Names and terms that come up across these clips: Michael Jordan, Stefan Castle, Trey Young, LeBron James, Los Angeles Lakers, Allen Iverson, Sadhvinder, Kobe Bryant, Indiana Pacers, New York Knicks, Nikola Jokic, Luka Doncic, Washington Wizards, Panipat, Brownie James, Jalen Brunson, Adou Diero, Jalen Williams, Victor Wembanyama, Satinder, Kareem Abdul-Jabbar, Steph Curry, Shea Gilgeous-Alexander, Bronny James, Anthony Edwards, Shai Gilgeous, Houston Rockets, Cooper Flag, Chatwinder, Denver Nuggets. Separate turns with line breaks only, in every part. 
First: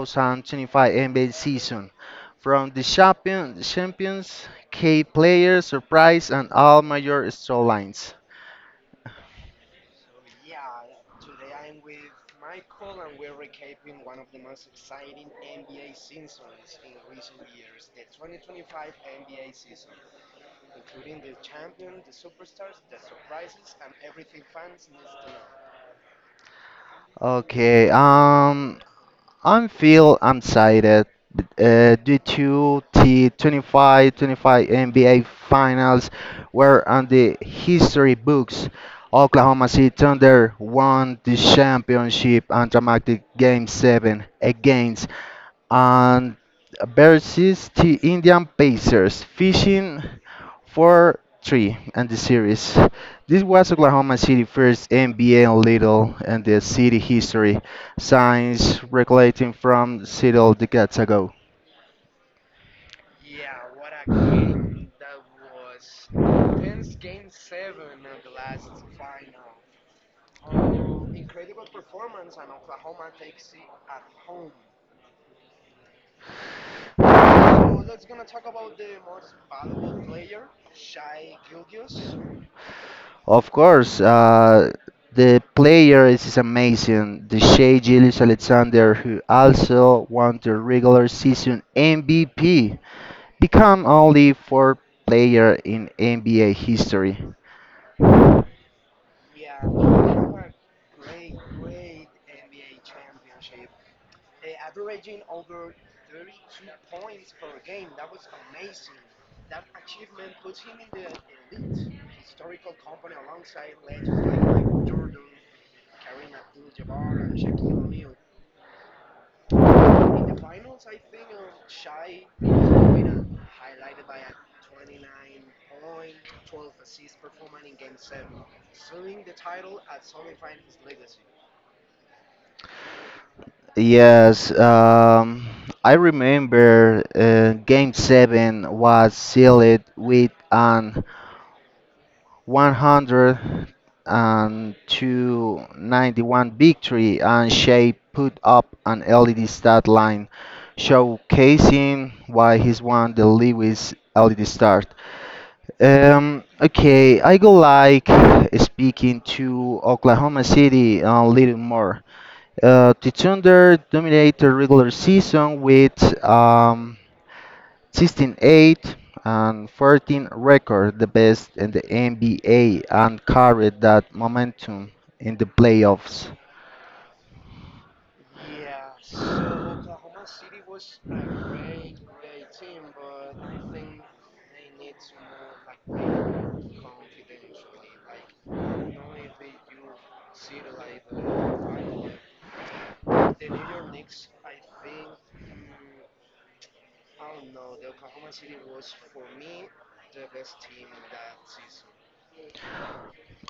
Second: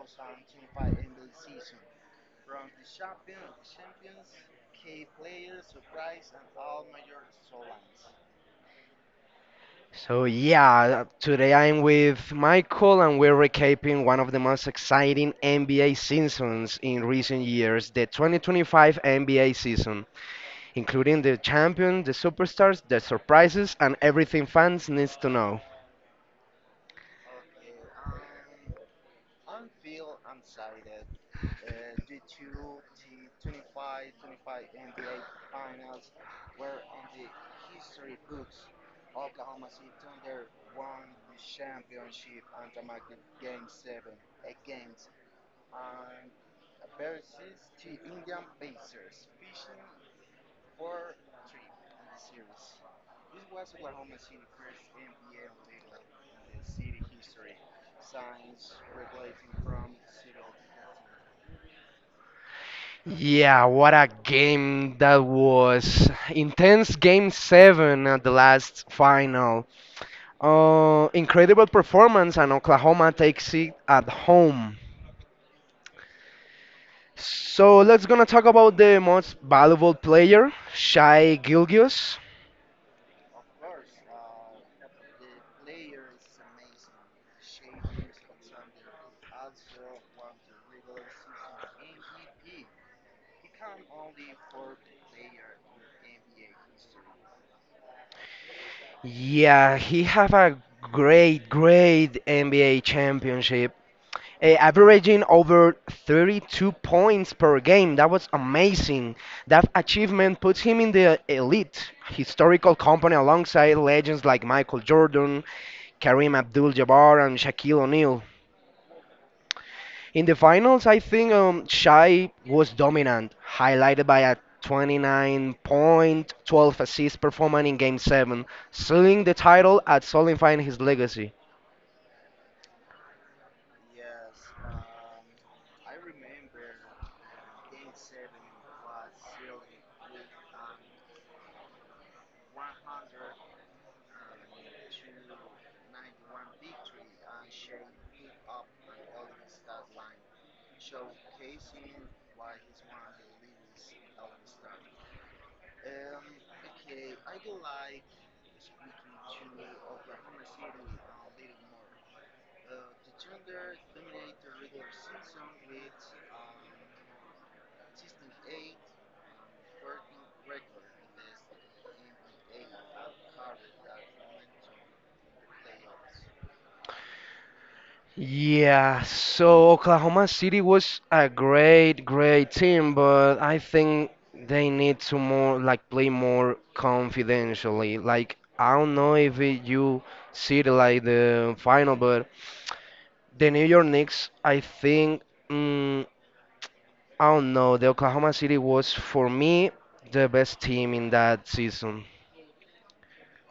2025 NBA season from the champion, champions, key players, surprise, and all major storylines.
So yeah, today I'm with Michael and we're recapping one of the most exciting NBA seasons in recent years, the 2025 NBA season, including the champion, the superstars, the surprises, and everything fans needs to know.
Okay, I feel I'm sighted due to the 25 NBA Finals, where on the history books, Oklahoma City Thunder won the championship on dramatic Game 7 against and versus the Indian Pacers, fishing for three and the series. This was Oklahoma City first NBA in Little and the city history, signs regulating from several decades ago.
Yeah, what a game that was. Intense game 7 at the last final. Incredible performance and Oklahoma takes it at home. So let's gonna talk about the most valuable player, Shai Gilgeous.
Of course, the player is amazing. The Shea Gillis Alexander, who also won the regular season MVP, become only four player in NBA history.
Yeah, he have a great NBA championship, averaging over 32 points per game. That was amazing. That achievement puts him in the elite historical company alongside legends like Michael Jordan, Kareem Abdul-Jabbar, and Shaquille O'Neal. In the finals, I think Shai was dominant, highlighted by a 29 point, 12 assist performance in Game 7, sealing the title and solidifying his legacy.
Yes, I remember Game 7 was sealed with an 102-91 victory, and Shea put up an LED stat line showcasing why he's won the Lewis LED start. Okay, I go like speaking to Oklahoma City a little more. The Thunder dominated the regular season with um, 16-8 and 14 record, the best in the NBA, and carried that momentum in the playoffs.
Yeah, so Oklahoma City was a great team, but I think they need to more like play more confidentially. Like I don't know if you see it like the final, but the New York Knicks, I think. mm, I don't know. The Oklahoma City was, for me, the best team in that season.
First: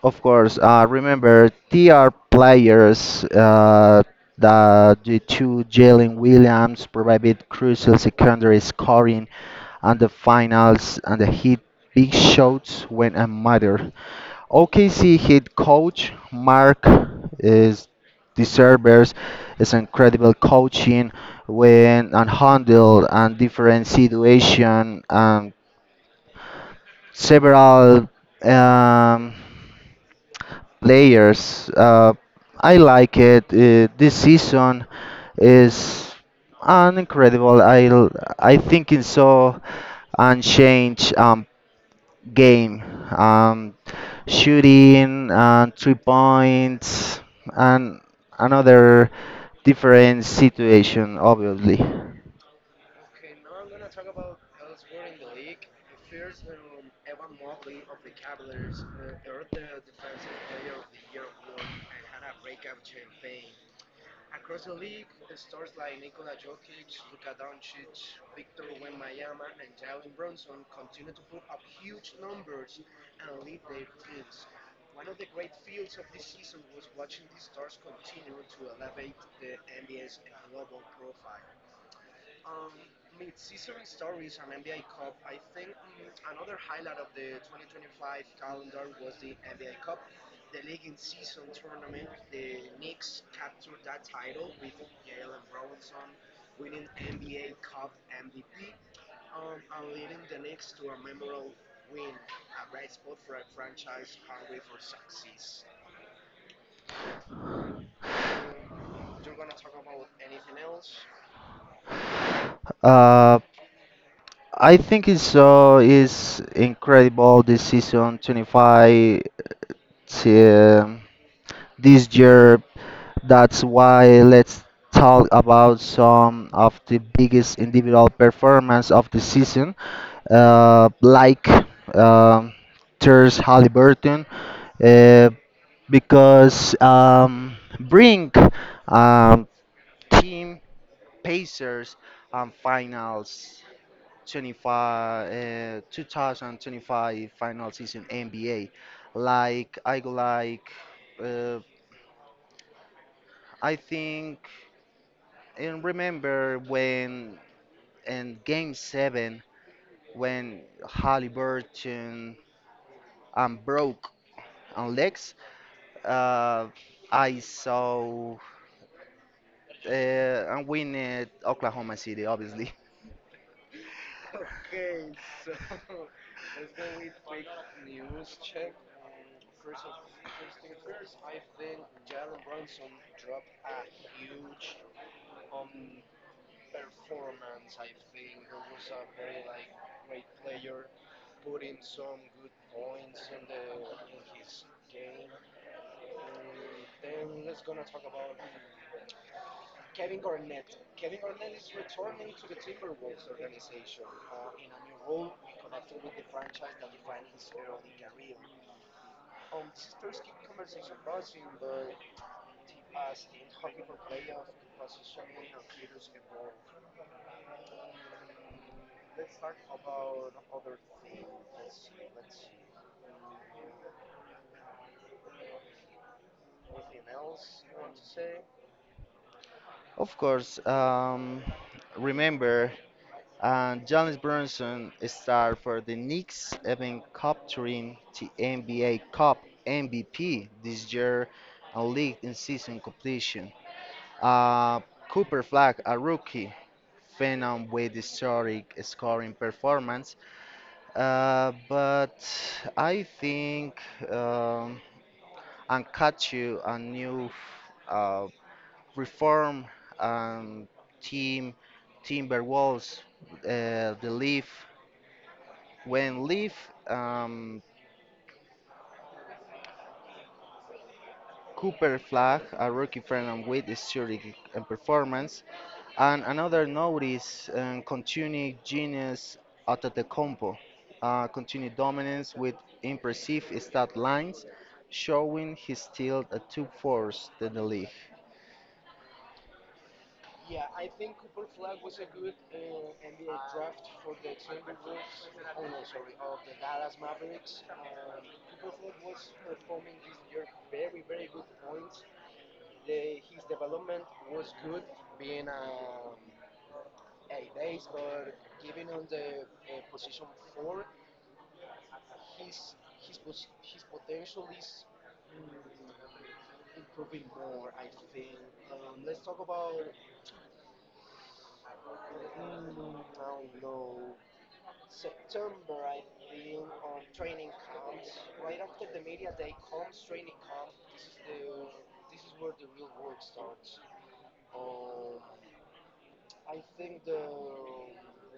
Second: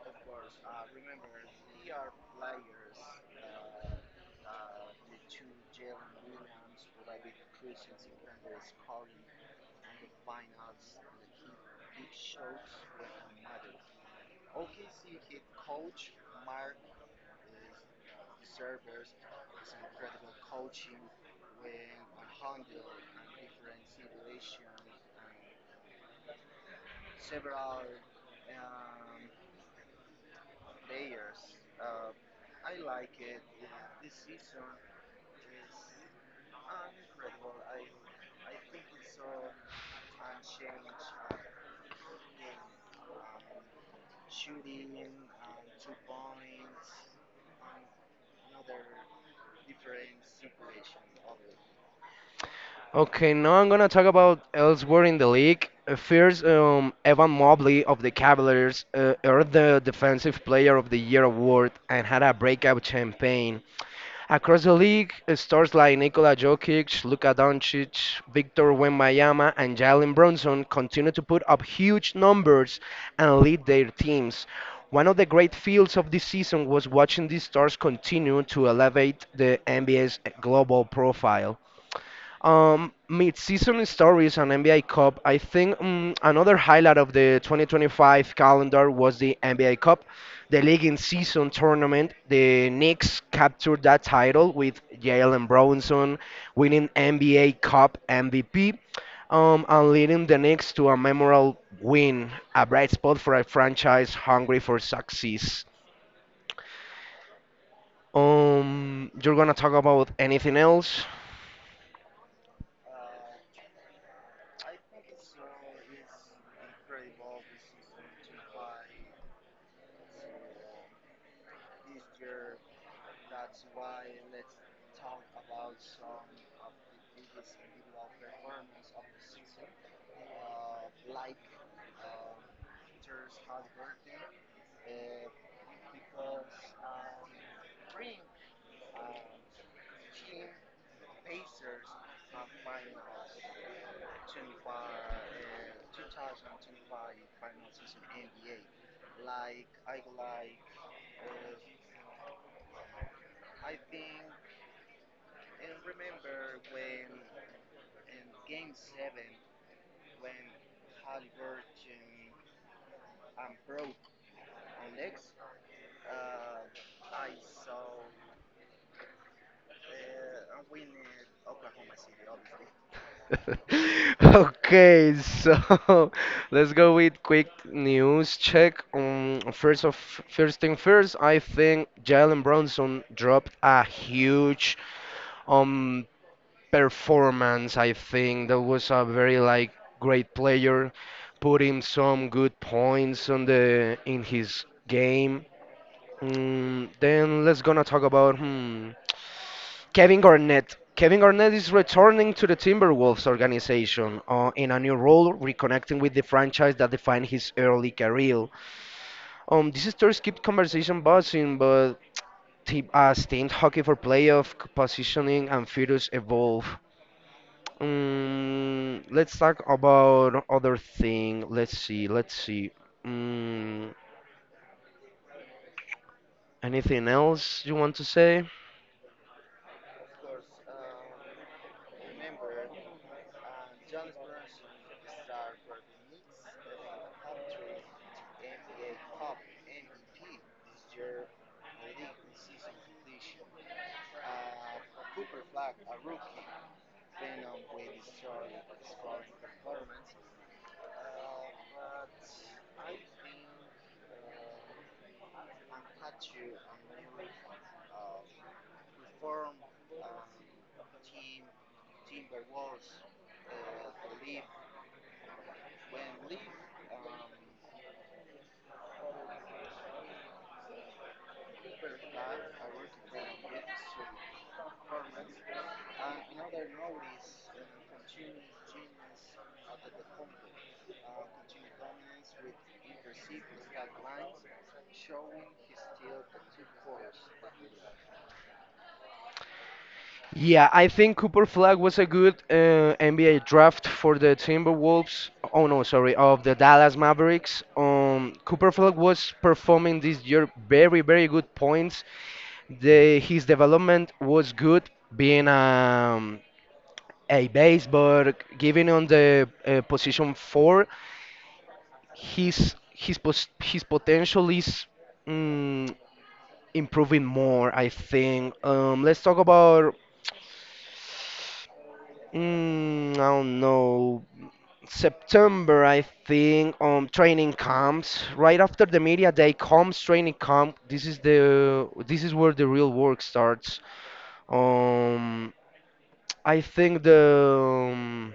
Of course, remember TR players the two Jalen Williams provided crucial secondary scoring and the finals and the hit big shots when it mattered. OKC head coach Mark is deserves is incredible coaching when and handled and different situation and several um, players. I like it. This season is an incredible. I think it's so unchanged. Game, um, shooting, and 3 points, and another different situation, obviously.
Okay, now I'm gonna talk about elsewhere in the league. First, Evan Mobley of the Cavaliers earned the Defensive Player of the Year award and had a breakout campaign. Across the league, stars like Nikola Jokic, Luka Doncic, Victor Wembanyama, and Jalen Brunson continue to put up huge numbers and lead their teams. One of the great feels of this season was watching these stars continue to elevate the NBA's global profile. Mid-season stories and NBA Cup. I think another highlight of the 2025 calendar was the NBA Cup, the league in season tournament. The Knicks captured that title with Jalen Brunson winning NBA Cup MVP, and leading the Knicks to a memorable win, a bright spot for a franchise hungry for success. You're gonna talk about anything else?
Uh, I think it's so is incredible this season 25 to, this year. That's why let's talk about some of the biggest individual performance of the season, like um Ters Halliburton uh, because bring um, team Pacers and finals 25, 2025 final season NBA. Like I go like uh, I think and remember when in game 7 when Halliburton broke on legs. Uh, I saw and win at Oklahoma City, obviously.
Okay, so let's go with quick news check. First thing first, I think Jalen Brunson dropped a huge um performance. I think that was a very like great player, putting some good points on the in his game. Mm, then let's gonna talk about Kevin Garnett. Kevin Garnett is returning to the Timberwolves organization in a new role, reconnecting with the franchise that defined his early career. This stories keep conversation buzzing, but team hockey for playoff positioning and futures evolve. Mm, let's talk about other thing. Let's see. Let's see. Mm, anything else you want to say?
Of course, remember, Giannis Brunson starred for the Knicks, even capturing the NBA Cup MVP this year and league in season completion. Uh, Cooper Flag, a rookie, phenom with historic scoring performance. But I think. Um, and catch you a new uh, reform and team Timberwolves the Leaf when Leaf um, Cooper Flag a rookie friend and with historic performance and another notice continued genius at the compo continued dominance with impressive stat lines showing he's still a two force in the league.
Yeah, I think Cooper Flag was a good NBA draft for the Timberwolves. Oh no, sorry, of the Dallas Mavericks. Cooper Flag was performing this year very, very good points. The his development was good, being a base, but given on the position four, his potential is. mm, improving more, I think. Let's talk about, mm, I don't know, September, I think, training camps. Right after the media day comes training camp. This is where the real work starts. Um, I think the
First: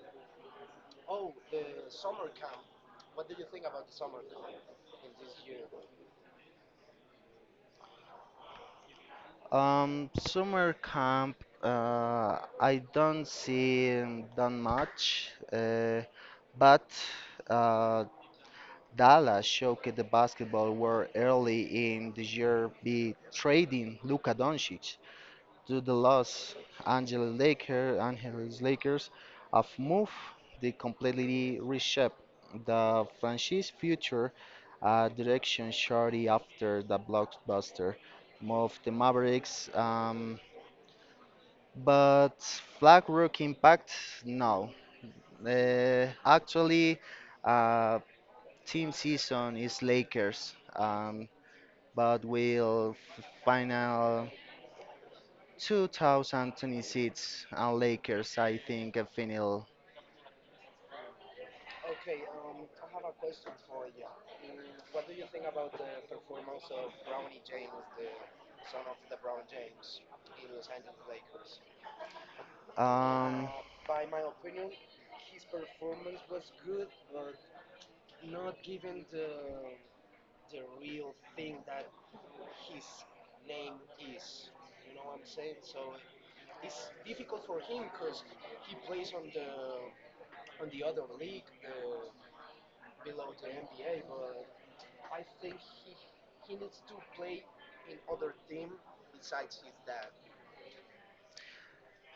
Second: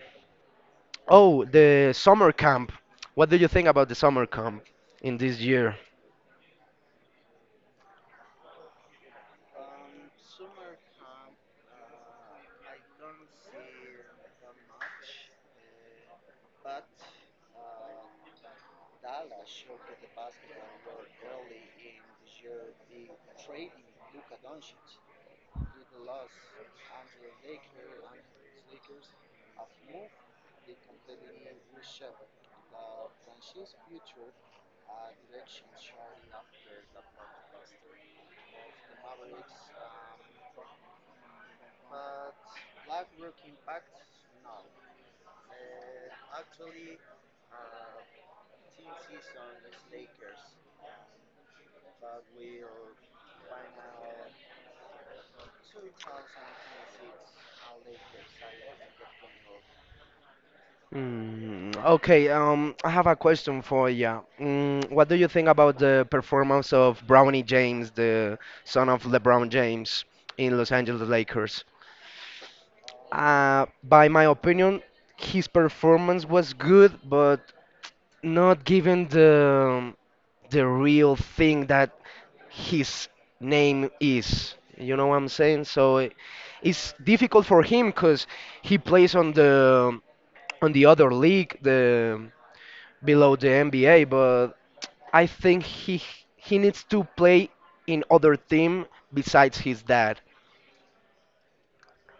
oh, the summer camp. What do you think about the summer camp in this year?
Summer camp, I don't see that much, but uh, Dallas showed the basketball were early in the year be trading Luka Doncic to the Los Angeles Lakers, Angeles Lakers have moved they completely reshape the franchise future direction shortly after the blockbuster move the Mavericks. But Flag Rock Impact, no. Actually, uh, team season is Lakers, but will final 2026 and Lakers, I think, a final.
Mm, okay, I have a question for you. Mm, what do you think about the performance of Brownie James, the son of LeBron James, in Los Angeles Lakers?
Um,
By my opinion, his performance was good, but not given the real thing that his name is. You know what I'm saying? It's difficult for him because he plays on the other league, the below the NBA, but I think he needs to play in other team besides his dad.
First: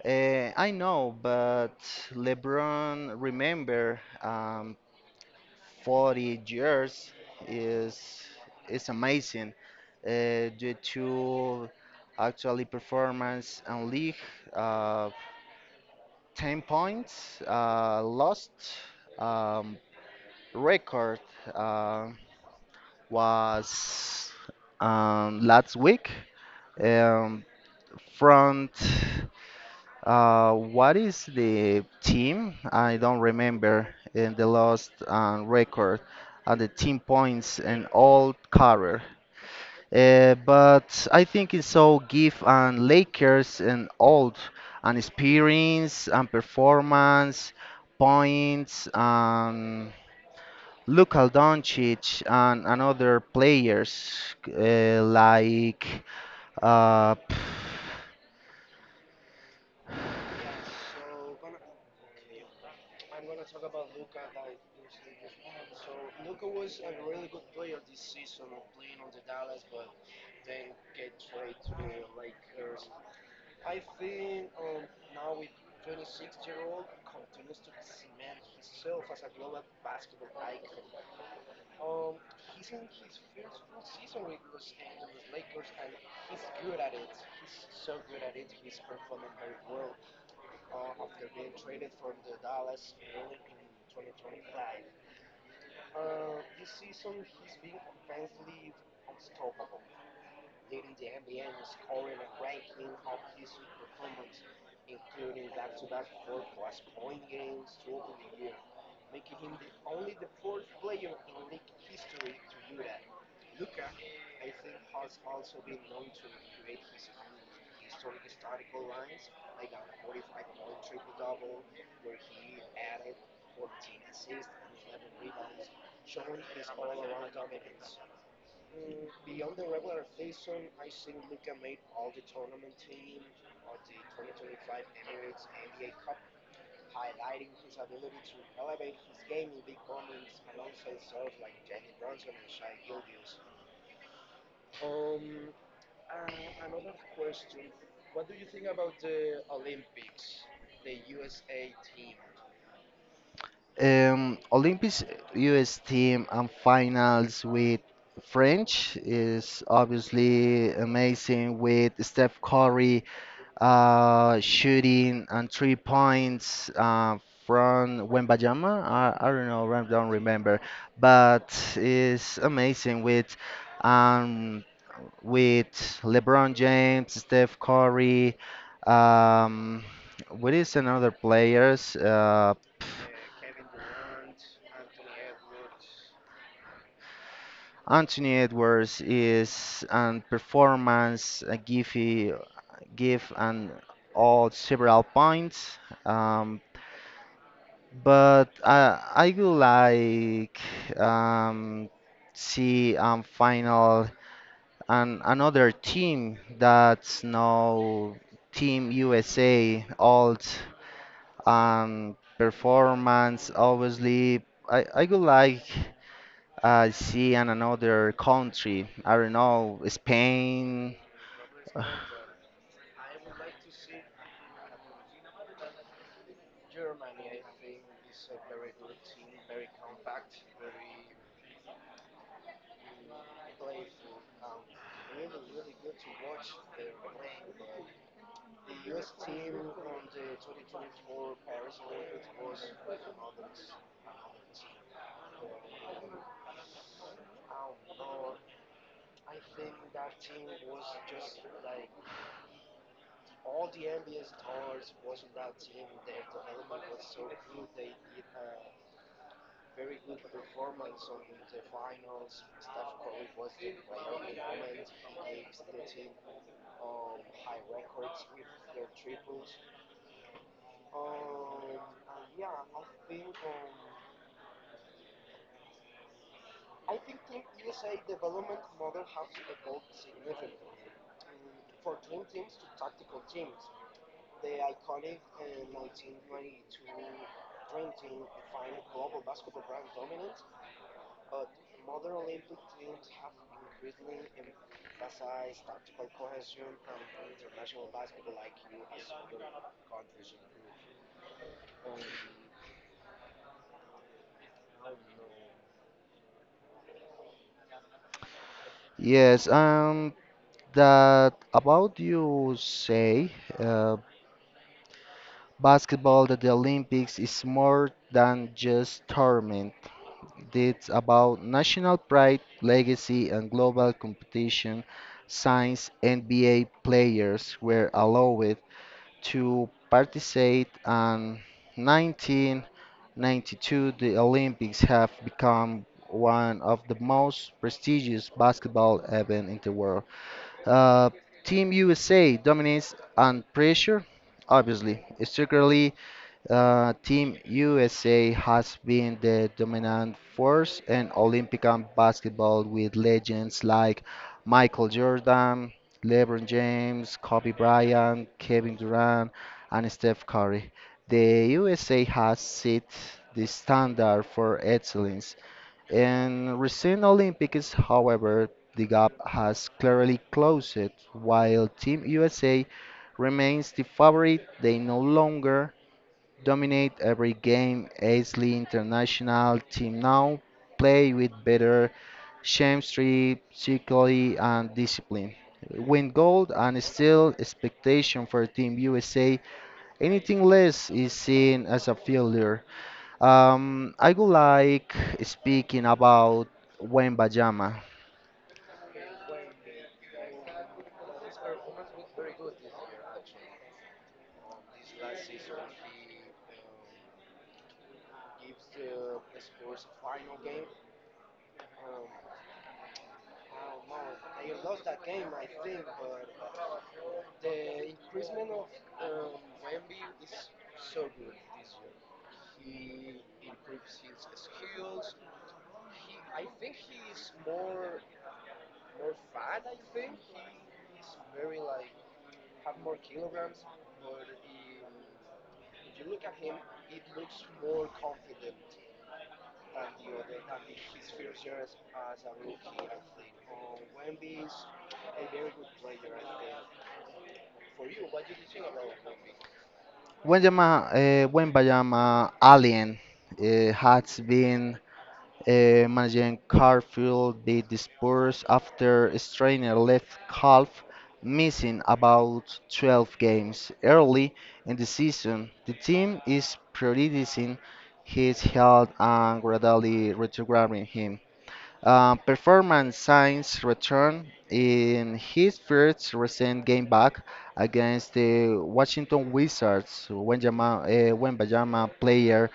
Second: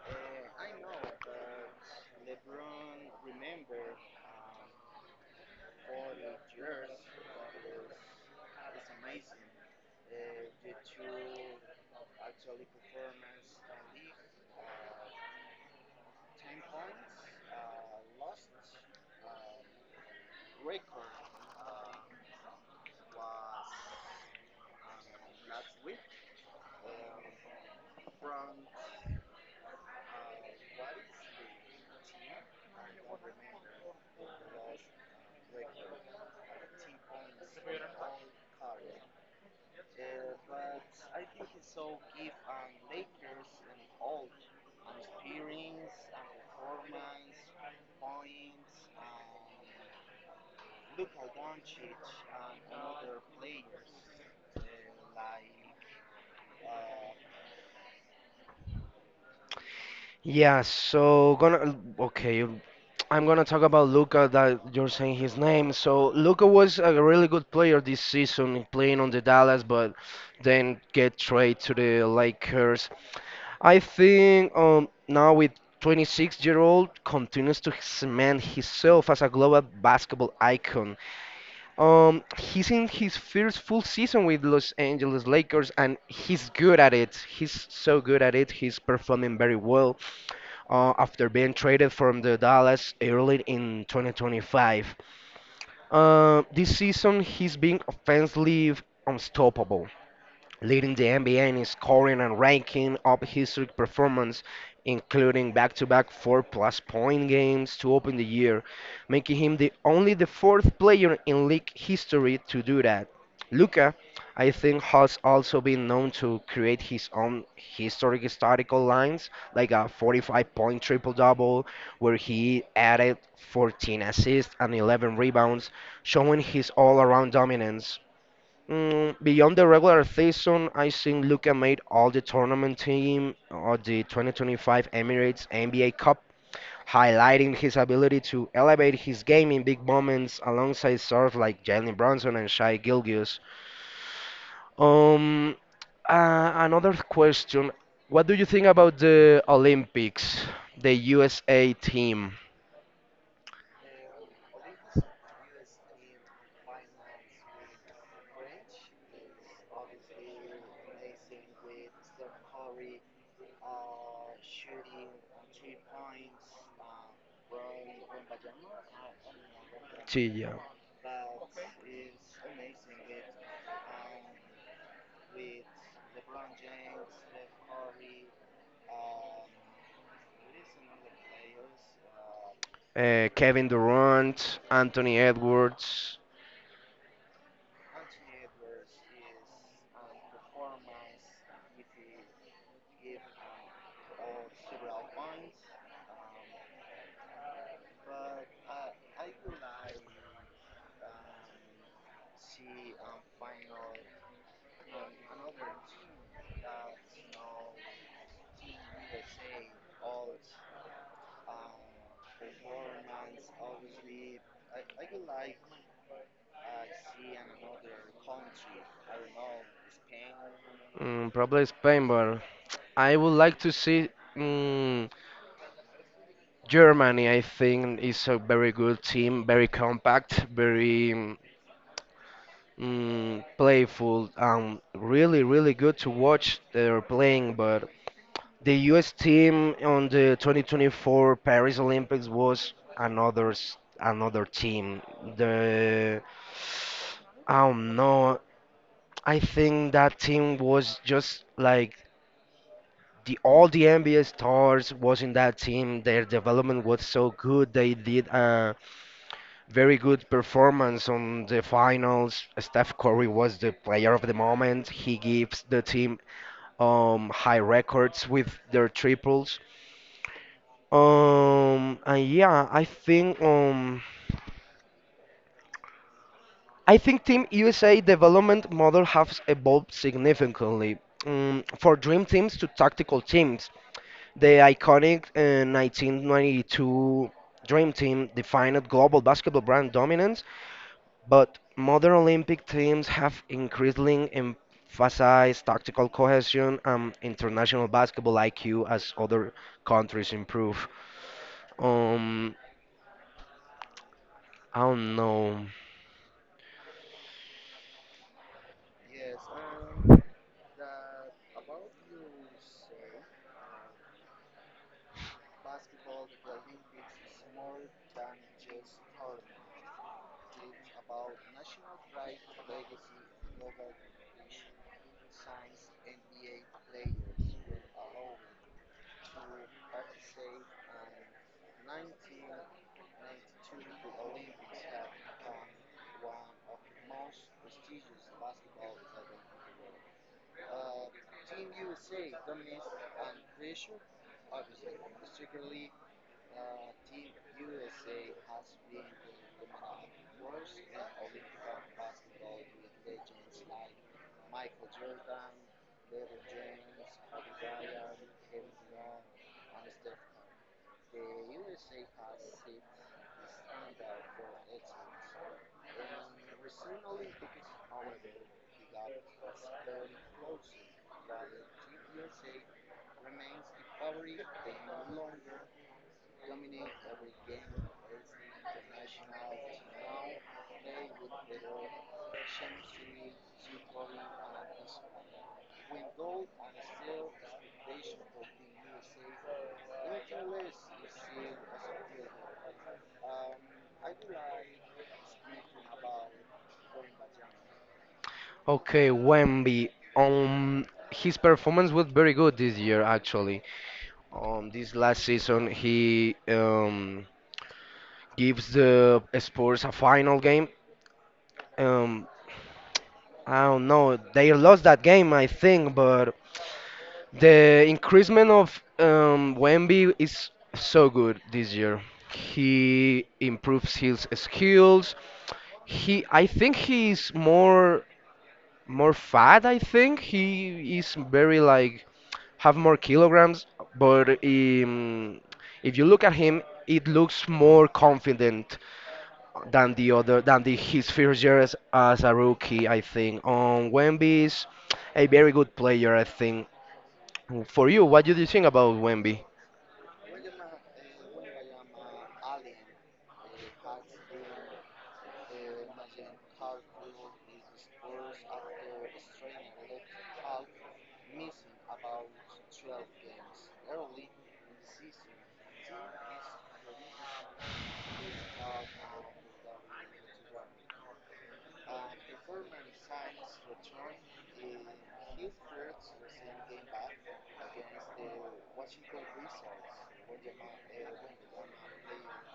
I know, but LeBron, remember, 40 years is is amazing due to actually performance and league uh, 10 points lost um, record uh, was last week um, front. What is the team? I don't remember in the last record and the team points in all career. But I think it's so give and Lakers and old and experience and performance points and Luka Doncic and other players like uh,
Yeah, so gonna Okay, I'm gonna talk about Luca that you're saying his name. So Luca was a really good player this season playing on the Dallas, but then get traded to the Lakers. I think now with 26-year-old continues to cement himself as a global basketball icon. He's in his first full season with Los Angeles Lakers, and he's good at it. He's so good at it. He's performing very well after being traded from the Dallas early in 2025. This season, he's been offensively unstoppable leading the NBA in scoring and ranking up historic performance, including back-to-back four-plus point games to open the year, making him the only the fourth player in league history to do that. Luka, I think, has also been known to create his own historical lines, like a 45-point triple-double, where he added 14 assists and 11 rebounds, showing his all-around dominance. Mm, beyond the regular season, I think Luka made all the tournament team of the 2025 Emirates NBA Cup, highlighting his ability to elevate his game in big moments alongside stars like Jalen Brunson and Shai Gilgeous. Um, Another question: what do you think about the Olympics, the USA team?
Olympics US team and finals with French is obviously amazing with Steph Curry shooting and 3 points from Wembanyama. I don't know, I don't
Sí,
remember,
yeah.
but it's amazing with um, with LeBron James, Steph Curry. Um, what is another players?
Kevin Durant, Anthony Edwards,
Anthony Edwards is an performance give he give an odd several points, um, but I would like um, see final and another team that's now Team USA old performance. Obviously, I would like. I see in another country. I don't know, Spain.
mm, probably Spain, but I would like to see mm Germany. I think is a very good team, very compact, very playful, really, really good to watch their playing. But the U.S. team on the 2024 Paris Olympics was another team. The I don't know. I think that team was just like the all the NBA stars was in that team. Their development was so good. They did a very good performance on the finals. Steph Curry was the player of the moment. He gives the team high records with their triples. And yeah, I think Team USA development model has evolved significantly. For dream teams to tactical teams, the iconic 1992 Dream Team defined global basketball brand dominance, but modern Olympic teams have increasingly emphasized tactical cohesion and international basketball IQ as other countries improve. Um, I don't know.
Yes, that about you say uh, basketball at the Olympics is more than just tournament. It's about national pride, legacy, and global competition. Since NBA players were allowed to participate and 1992 the Olympics have become one of the most prestigious basketball events in the world. Uh, Team USA dominates under pressure, obviously, secretly Team USA has been the dominant force in Olympic and basketball with legends like Michael Jordan, LeBron James, Kobe Bryant, Kevin Durant, and Steph Curry. The USA has set the standard for excellence. In recent Olympics, however, the gap has clearly closed. While Team USA remains the favorite, they no longer dominate every game. Aisley international team now play with better chemistry, psychology, and discipline. Win gold and still expectation for Team USA. Anything less is seen as a failure. I would like speaking about Wembayama.
Okay, Wemby. Um, his performance was very good this year, actually. This last season, he gives the Spurs a final game, um, I don't know. They lost that game, I think, but the increasement of Wemby is so good this year. He improves his skills. I think he's more fat. I think he is very like have more kilograms, but if you look at him, it looks more confident than the other than the his first year as a rookie, I think. Wemby is a very good player, I think. For you, what do you think about Wemby?
Wembayama, Wembayama Alien has been. Managing Carfield, they dispersed after Strainer left Calf, missing about 12 games. Early in the season, the team is prioritizing his health and gradually retrograding him. Performance signs return in his first recent game back against the Washington Wizards. When Wembanyama player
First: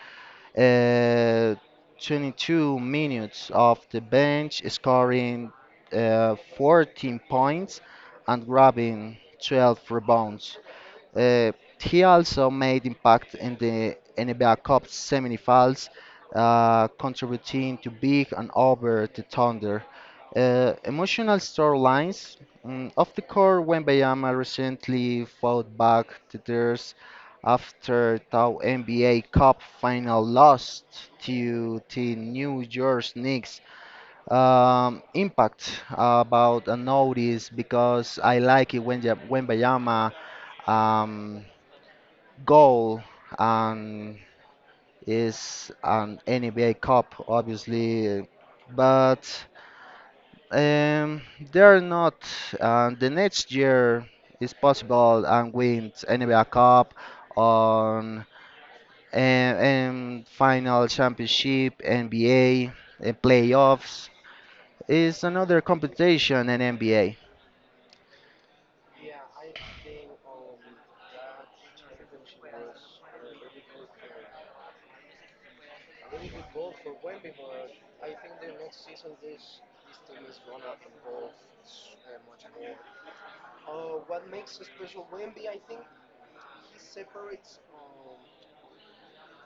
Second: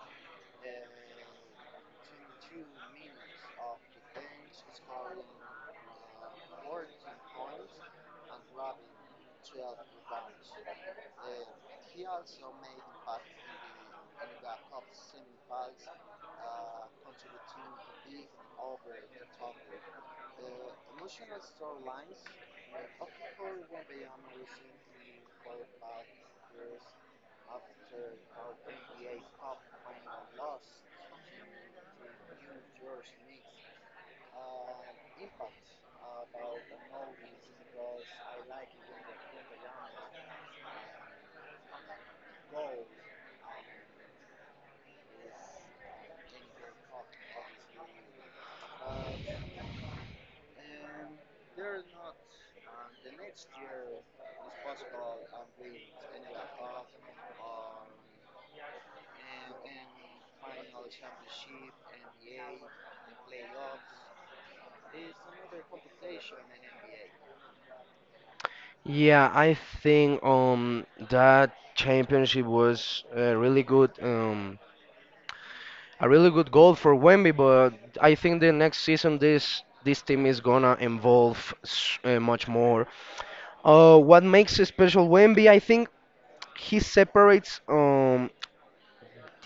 uh, 22 minutes off the bench, scoring 14 points and grabbing 12 rebounds. Uh, he also made impact in the NBA Cup semifinals, contributing to big and over the Thunder. Emotional storylines, of the core when Bayama recently fought back the theirs after the NBA Cup final loss to the New York Knicks. Impact about a notice because I like it when Bayama um, goal and is an NBA Cup, obviously, but um, they're not. The next year is possible and win NBA Cup on and final championship, NBA, and playoffs. Is another competition in NBA.
Yeah, I think that championship was a really good goal for Wemby, but I think the next season this team is gonna involve much more. What makes a special Wemby? I think he separates. Um,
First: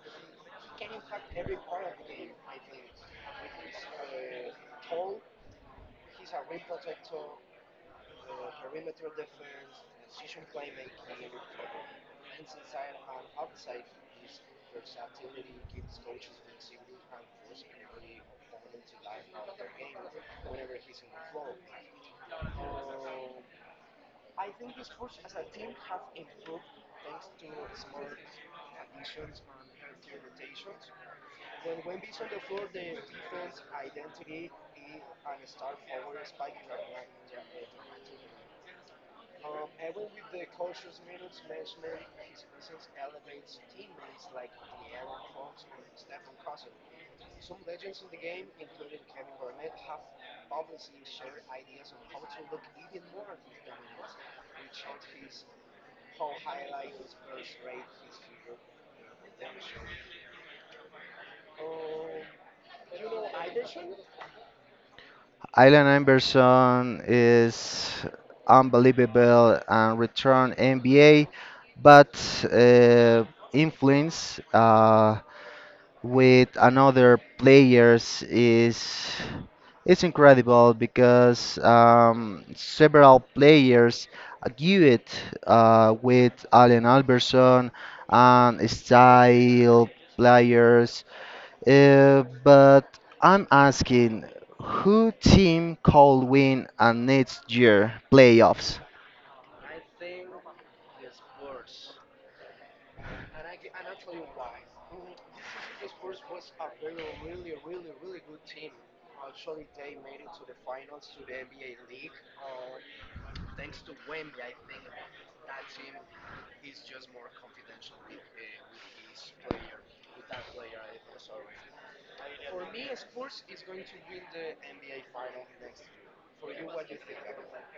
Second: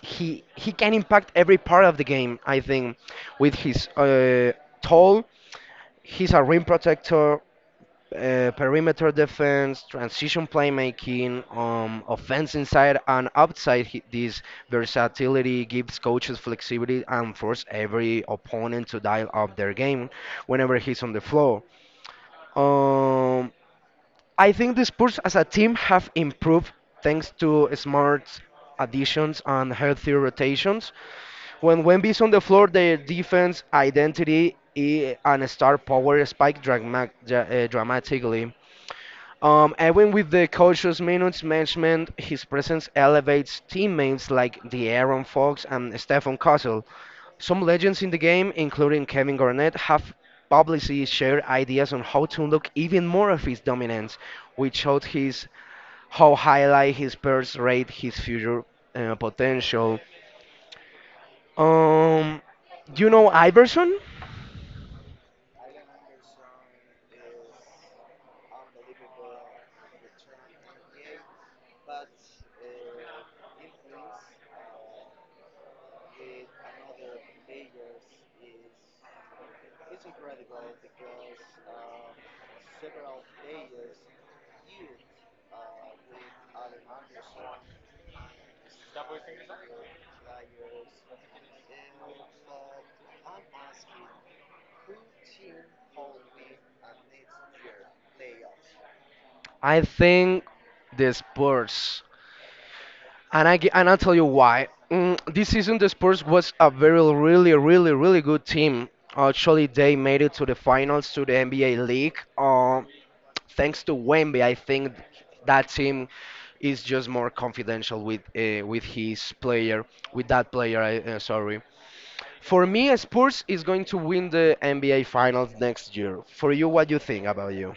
he He can impact every part of the game. I think with his tall, he's a rim protector, perimeter defense, transition playmaking, offense inside and outside. This versatility gives coaches flexibility and force every opponent to dial up their game whenever he's on the floor. Um, I think the Spurs as a team have improved thanks to smart additions and healthy rotations. When Wemby's on the floor, their defense and star power spike dramatically. And when with the coach's minutes management, his presence elevates teammates like the Aaron Fox and Stefan Castle. Some legends in the game, including Kevin Garnett, have publicly shared ideas on how to look even more of his dominance, which showed his how highlight his pairs rate his future potential. Um, you know Iverson?
Allen Iverson is unbelievable and return NBA, but uh, influence. With another players is it's incredible because several players give it with Allen Alberson and style players. But I'm asking, who team could win a next year playoffs?
I think the Spurs, and I'll tell you why. Mm, this season, the Spurs was a very, really, really, really good team. Actually, they made it to the finals to the NBA League. Thanks to Wemby, I think that team is just more confidential with with that player. Sorry. For me, Spurs is going to win the NBA Finals next year. For you, what do you think about you?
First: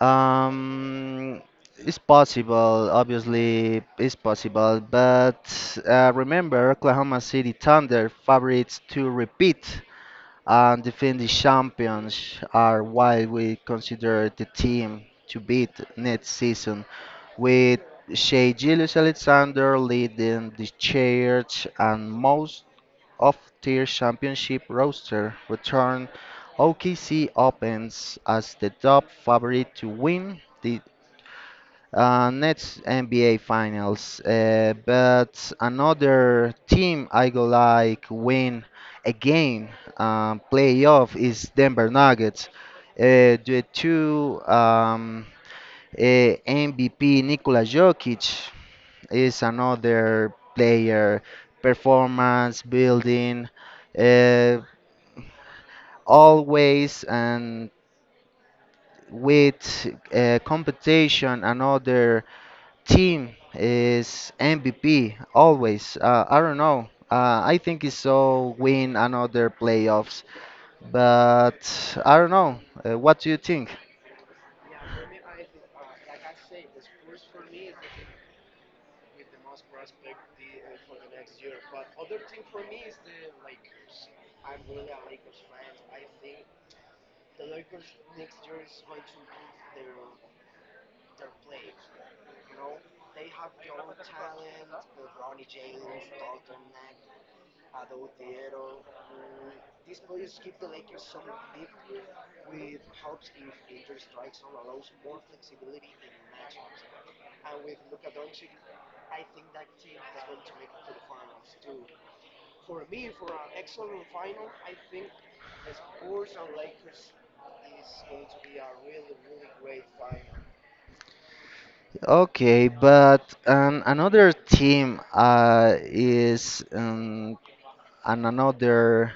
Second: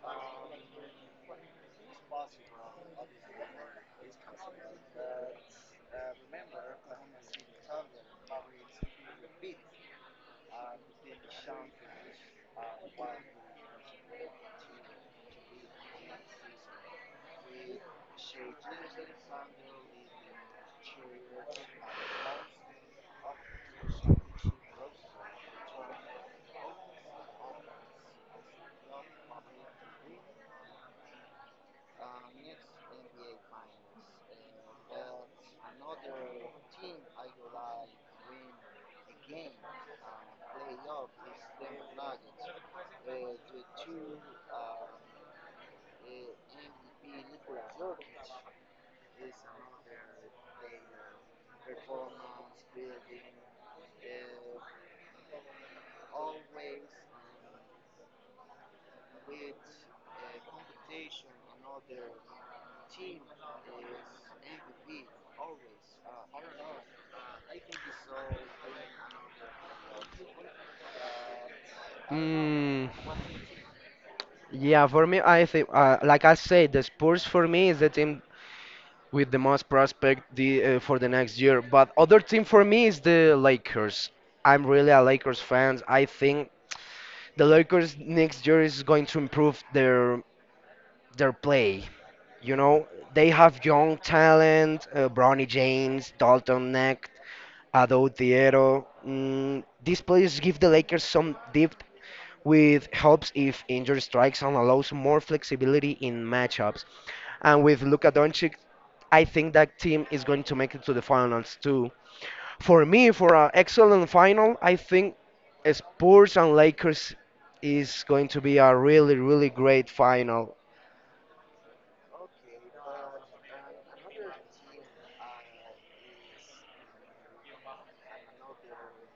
Um, it's possible, obviously, it's possible, but remember Oklahoma City Thunder favorites to repeat and defend the champions are why we consider the team to beat next season, with Shea Gilgeous-Alexander leading the charge and most off-tier championship roster return, OKC opens as the top favorite to win the next NBA Finals. But another team I go like win again playoff is Denver Nuggets. The two uh, MVP Nikola Jokic is another player performance building. Uh, Always and with competition another team is MVP always, I don't know, I think it's so win another playoffs, but I don't know,
Mm,
what do you think?
yeah, for me, I think, like I said, the Spurs for me is the team with the most prospect for the next year. But other team for me is the Lakers. I'm really a Lakers fan. I think the Lakers next year is going to improve their play. You know, they have young talent, Bronny James, Dalton Neck, Adou Diero. Mm, these players give the Lakers some depth with helps if injury strikes and allows more flexibility in matchups. And with Luka Doncic, I think that team is going to make it to the finals too. For me, for an excellent final, I think Spurs and Lakers is going to be a really, really great final.
Okay, but another team is, an another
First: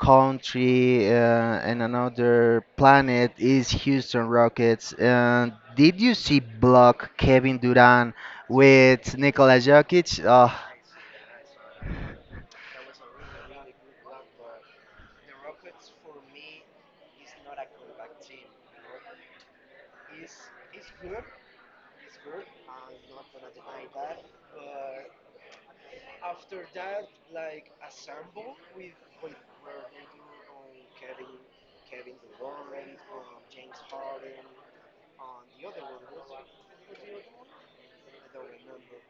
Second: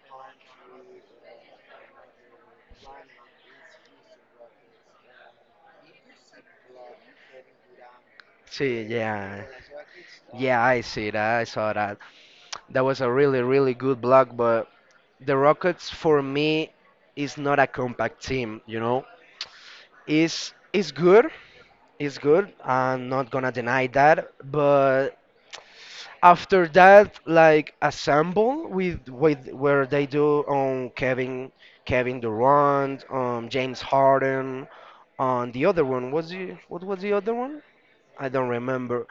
country and another planet is Houston Rockets. And did you see block Kevin Durant
See,
with
yeah.
Nikola Jokic? Oh,
Yeah, I see that. I saw that. That was a really, really good block, but the Rockets for me is not a compact team, you know. Is good, is good. I'm not gonna deny that, but after that, like assemble with where they do on Kevin Durant, um, James Harden, on the other one was the what was the other one? I don't remember.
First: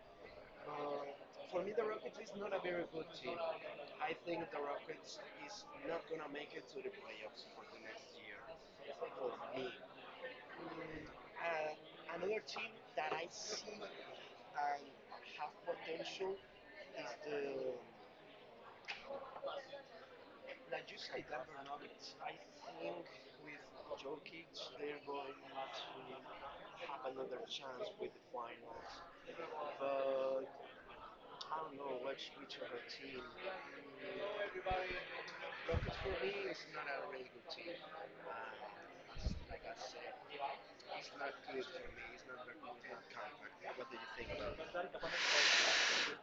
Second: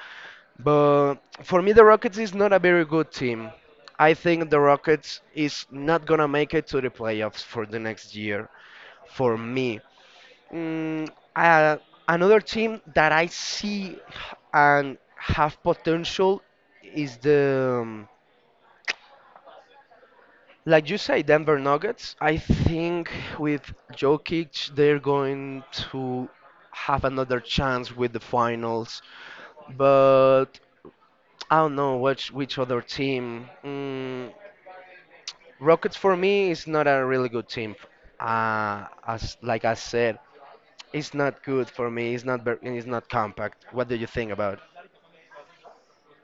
But for me, the Rockets is not a very good team. I think the Rockets is not gonna make it to the playoffs for the next year. For me, mm, uh, another team that I see and have potential is like you say, Denver Nuggets. I think with Jokic, they're going to have another chance with the finals. But I don't know which other team. Mm, Rockets for me is not a really good team. As like I said, it's not good for me. It's not very, and it's not compact. What do you think about?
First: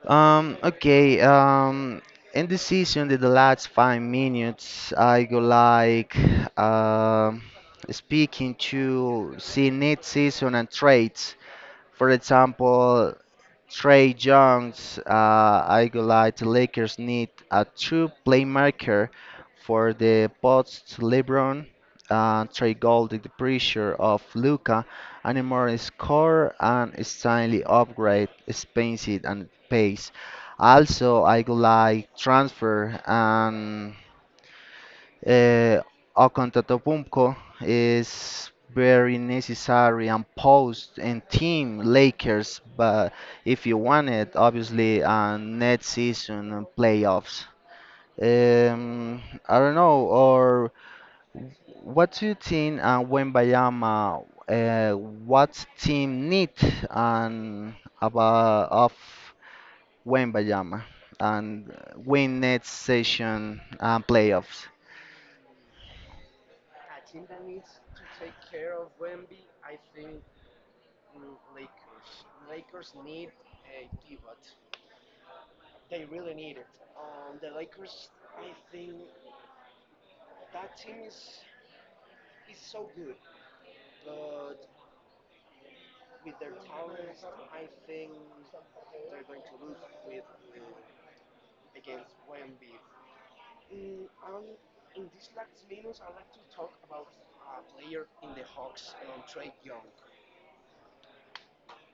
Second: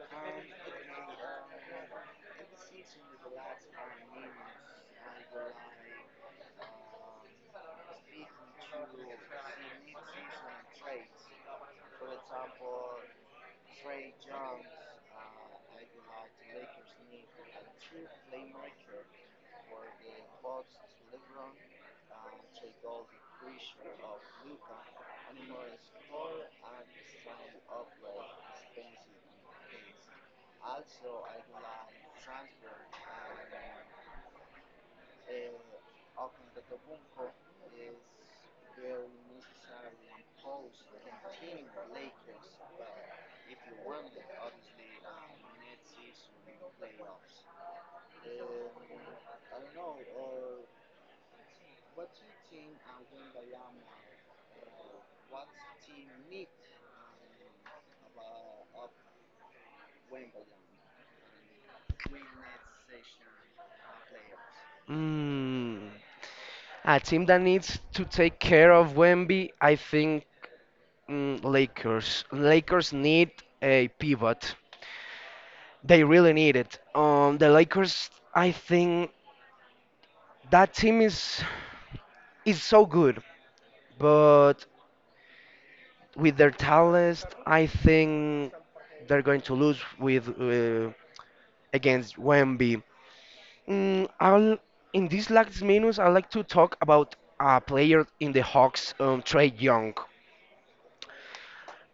okay. In this season, in the last 5 minutes, I go like um speaking to see next season and trades. For example, Trey Jones, I go like the Lakers need a true playmaker for the post LeBron. Trey Gold the pressure of Luca and a more score and Stanley upgrade speed and pace. Also, I go like transfer and uh, Okontopumpo is very necessary and post and team Lakers, but if you want it, obviously, next season and playoffs. Um, I don't know, or what do you think Wembayama, what team need and about of Wembayama and win next session and playoffs?
Mm, a team that needs to take care of Wemby, I think mm, Lakers. Lakers need a pivot. They really need it. The Lakers, I think that team is so good, but with their talent, I think they're going to lose with against Wemby. I'll in these last minutes I'd like to talk about a player in the Hawks, Trey Young.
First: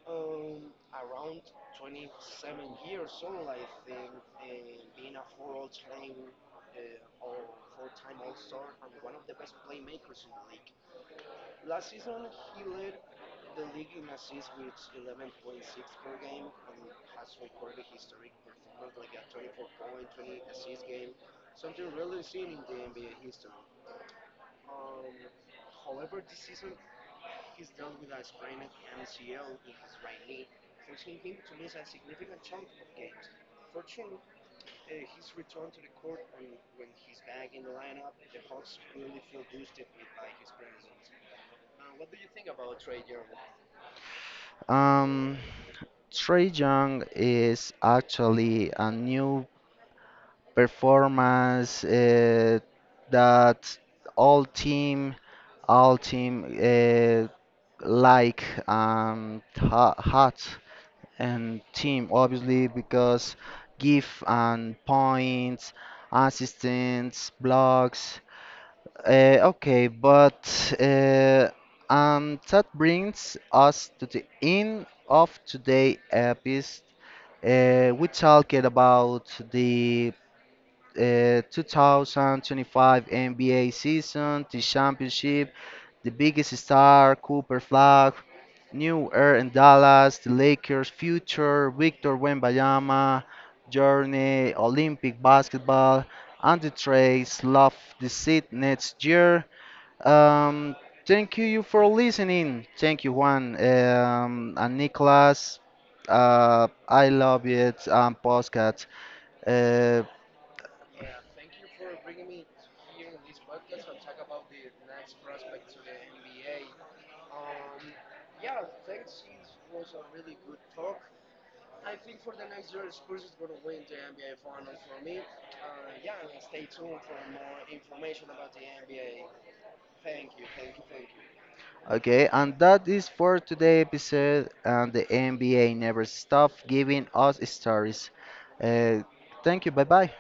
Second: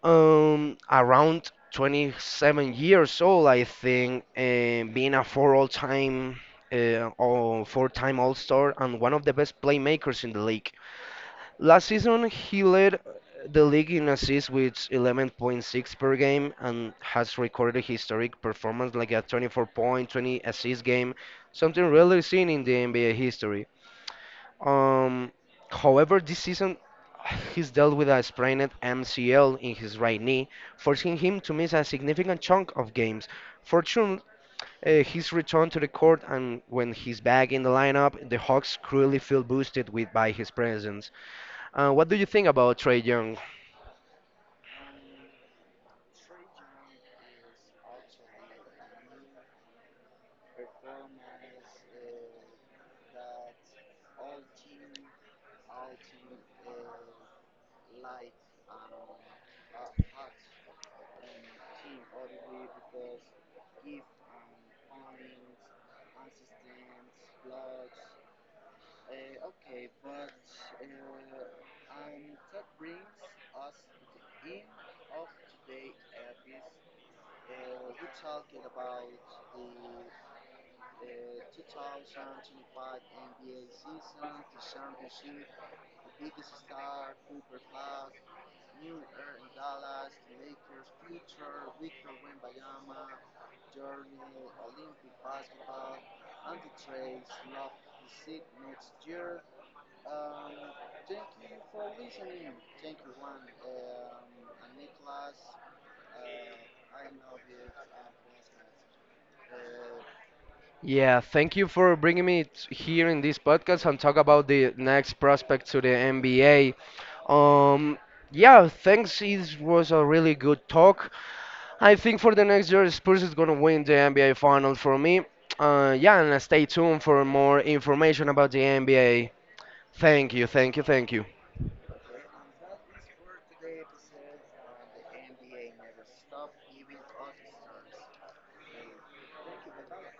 Around 27 years old, I think, and being a four all-time or four-time All-Star and one of the best playmakers in the league. Last season, he led the league in assists with 11.6 per game and has recorded historic performance like a 24 point, 20 assist game, something rarely seen in the NBA history. Um, however, this season he's dealt with a sprained MCL in his right knee, forcing him to miss a significant chunk of games. Fortunately, he's returned to the court, and when he's back in the lineup, the Hawks cruelly feel boosted with by his presence. What do you think about Trey Young?
Um, Trey Young is actually a new performance that all team, all team like hot and team obviously because give and points, assistance, blocks, okay, but uh, that brings us to the end of today's episode. We talked about the 2025 NBA season, the championship, the biggest star, Cooper Flag, New Air in Dallas, the Lakers' future, Victor Wembanyama, Journey, Olympic basketball, and the Trace, love the seat next year. Um, Thank you for listening. Thank you, Juan, and Nicholas. I love it and postcards. Uh,
Yeah, thank you for bringing me here in this podcast and talk about the next prospect to the NBA. Um, yeah, thanks. It was a really good talk. I think for the next year, Spurs is going to win the NBA final for me. Yeah, and stay tuned for more information about the NBA. Thank you, thank you, thank you.
okay, and that is for today episode. And the NBA never stops giving us stories. Uh, Thank you. Bye bye.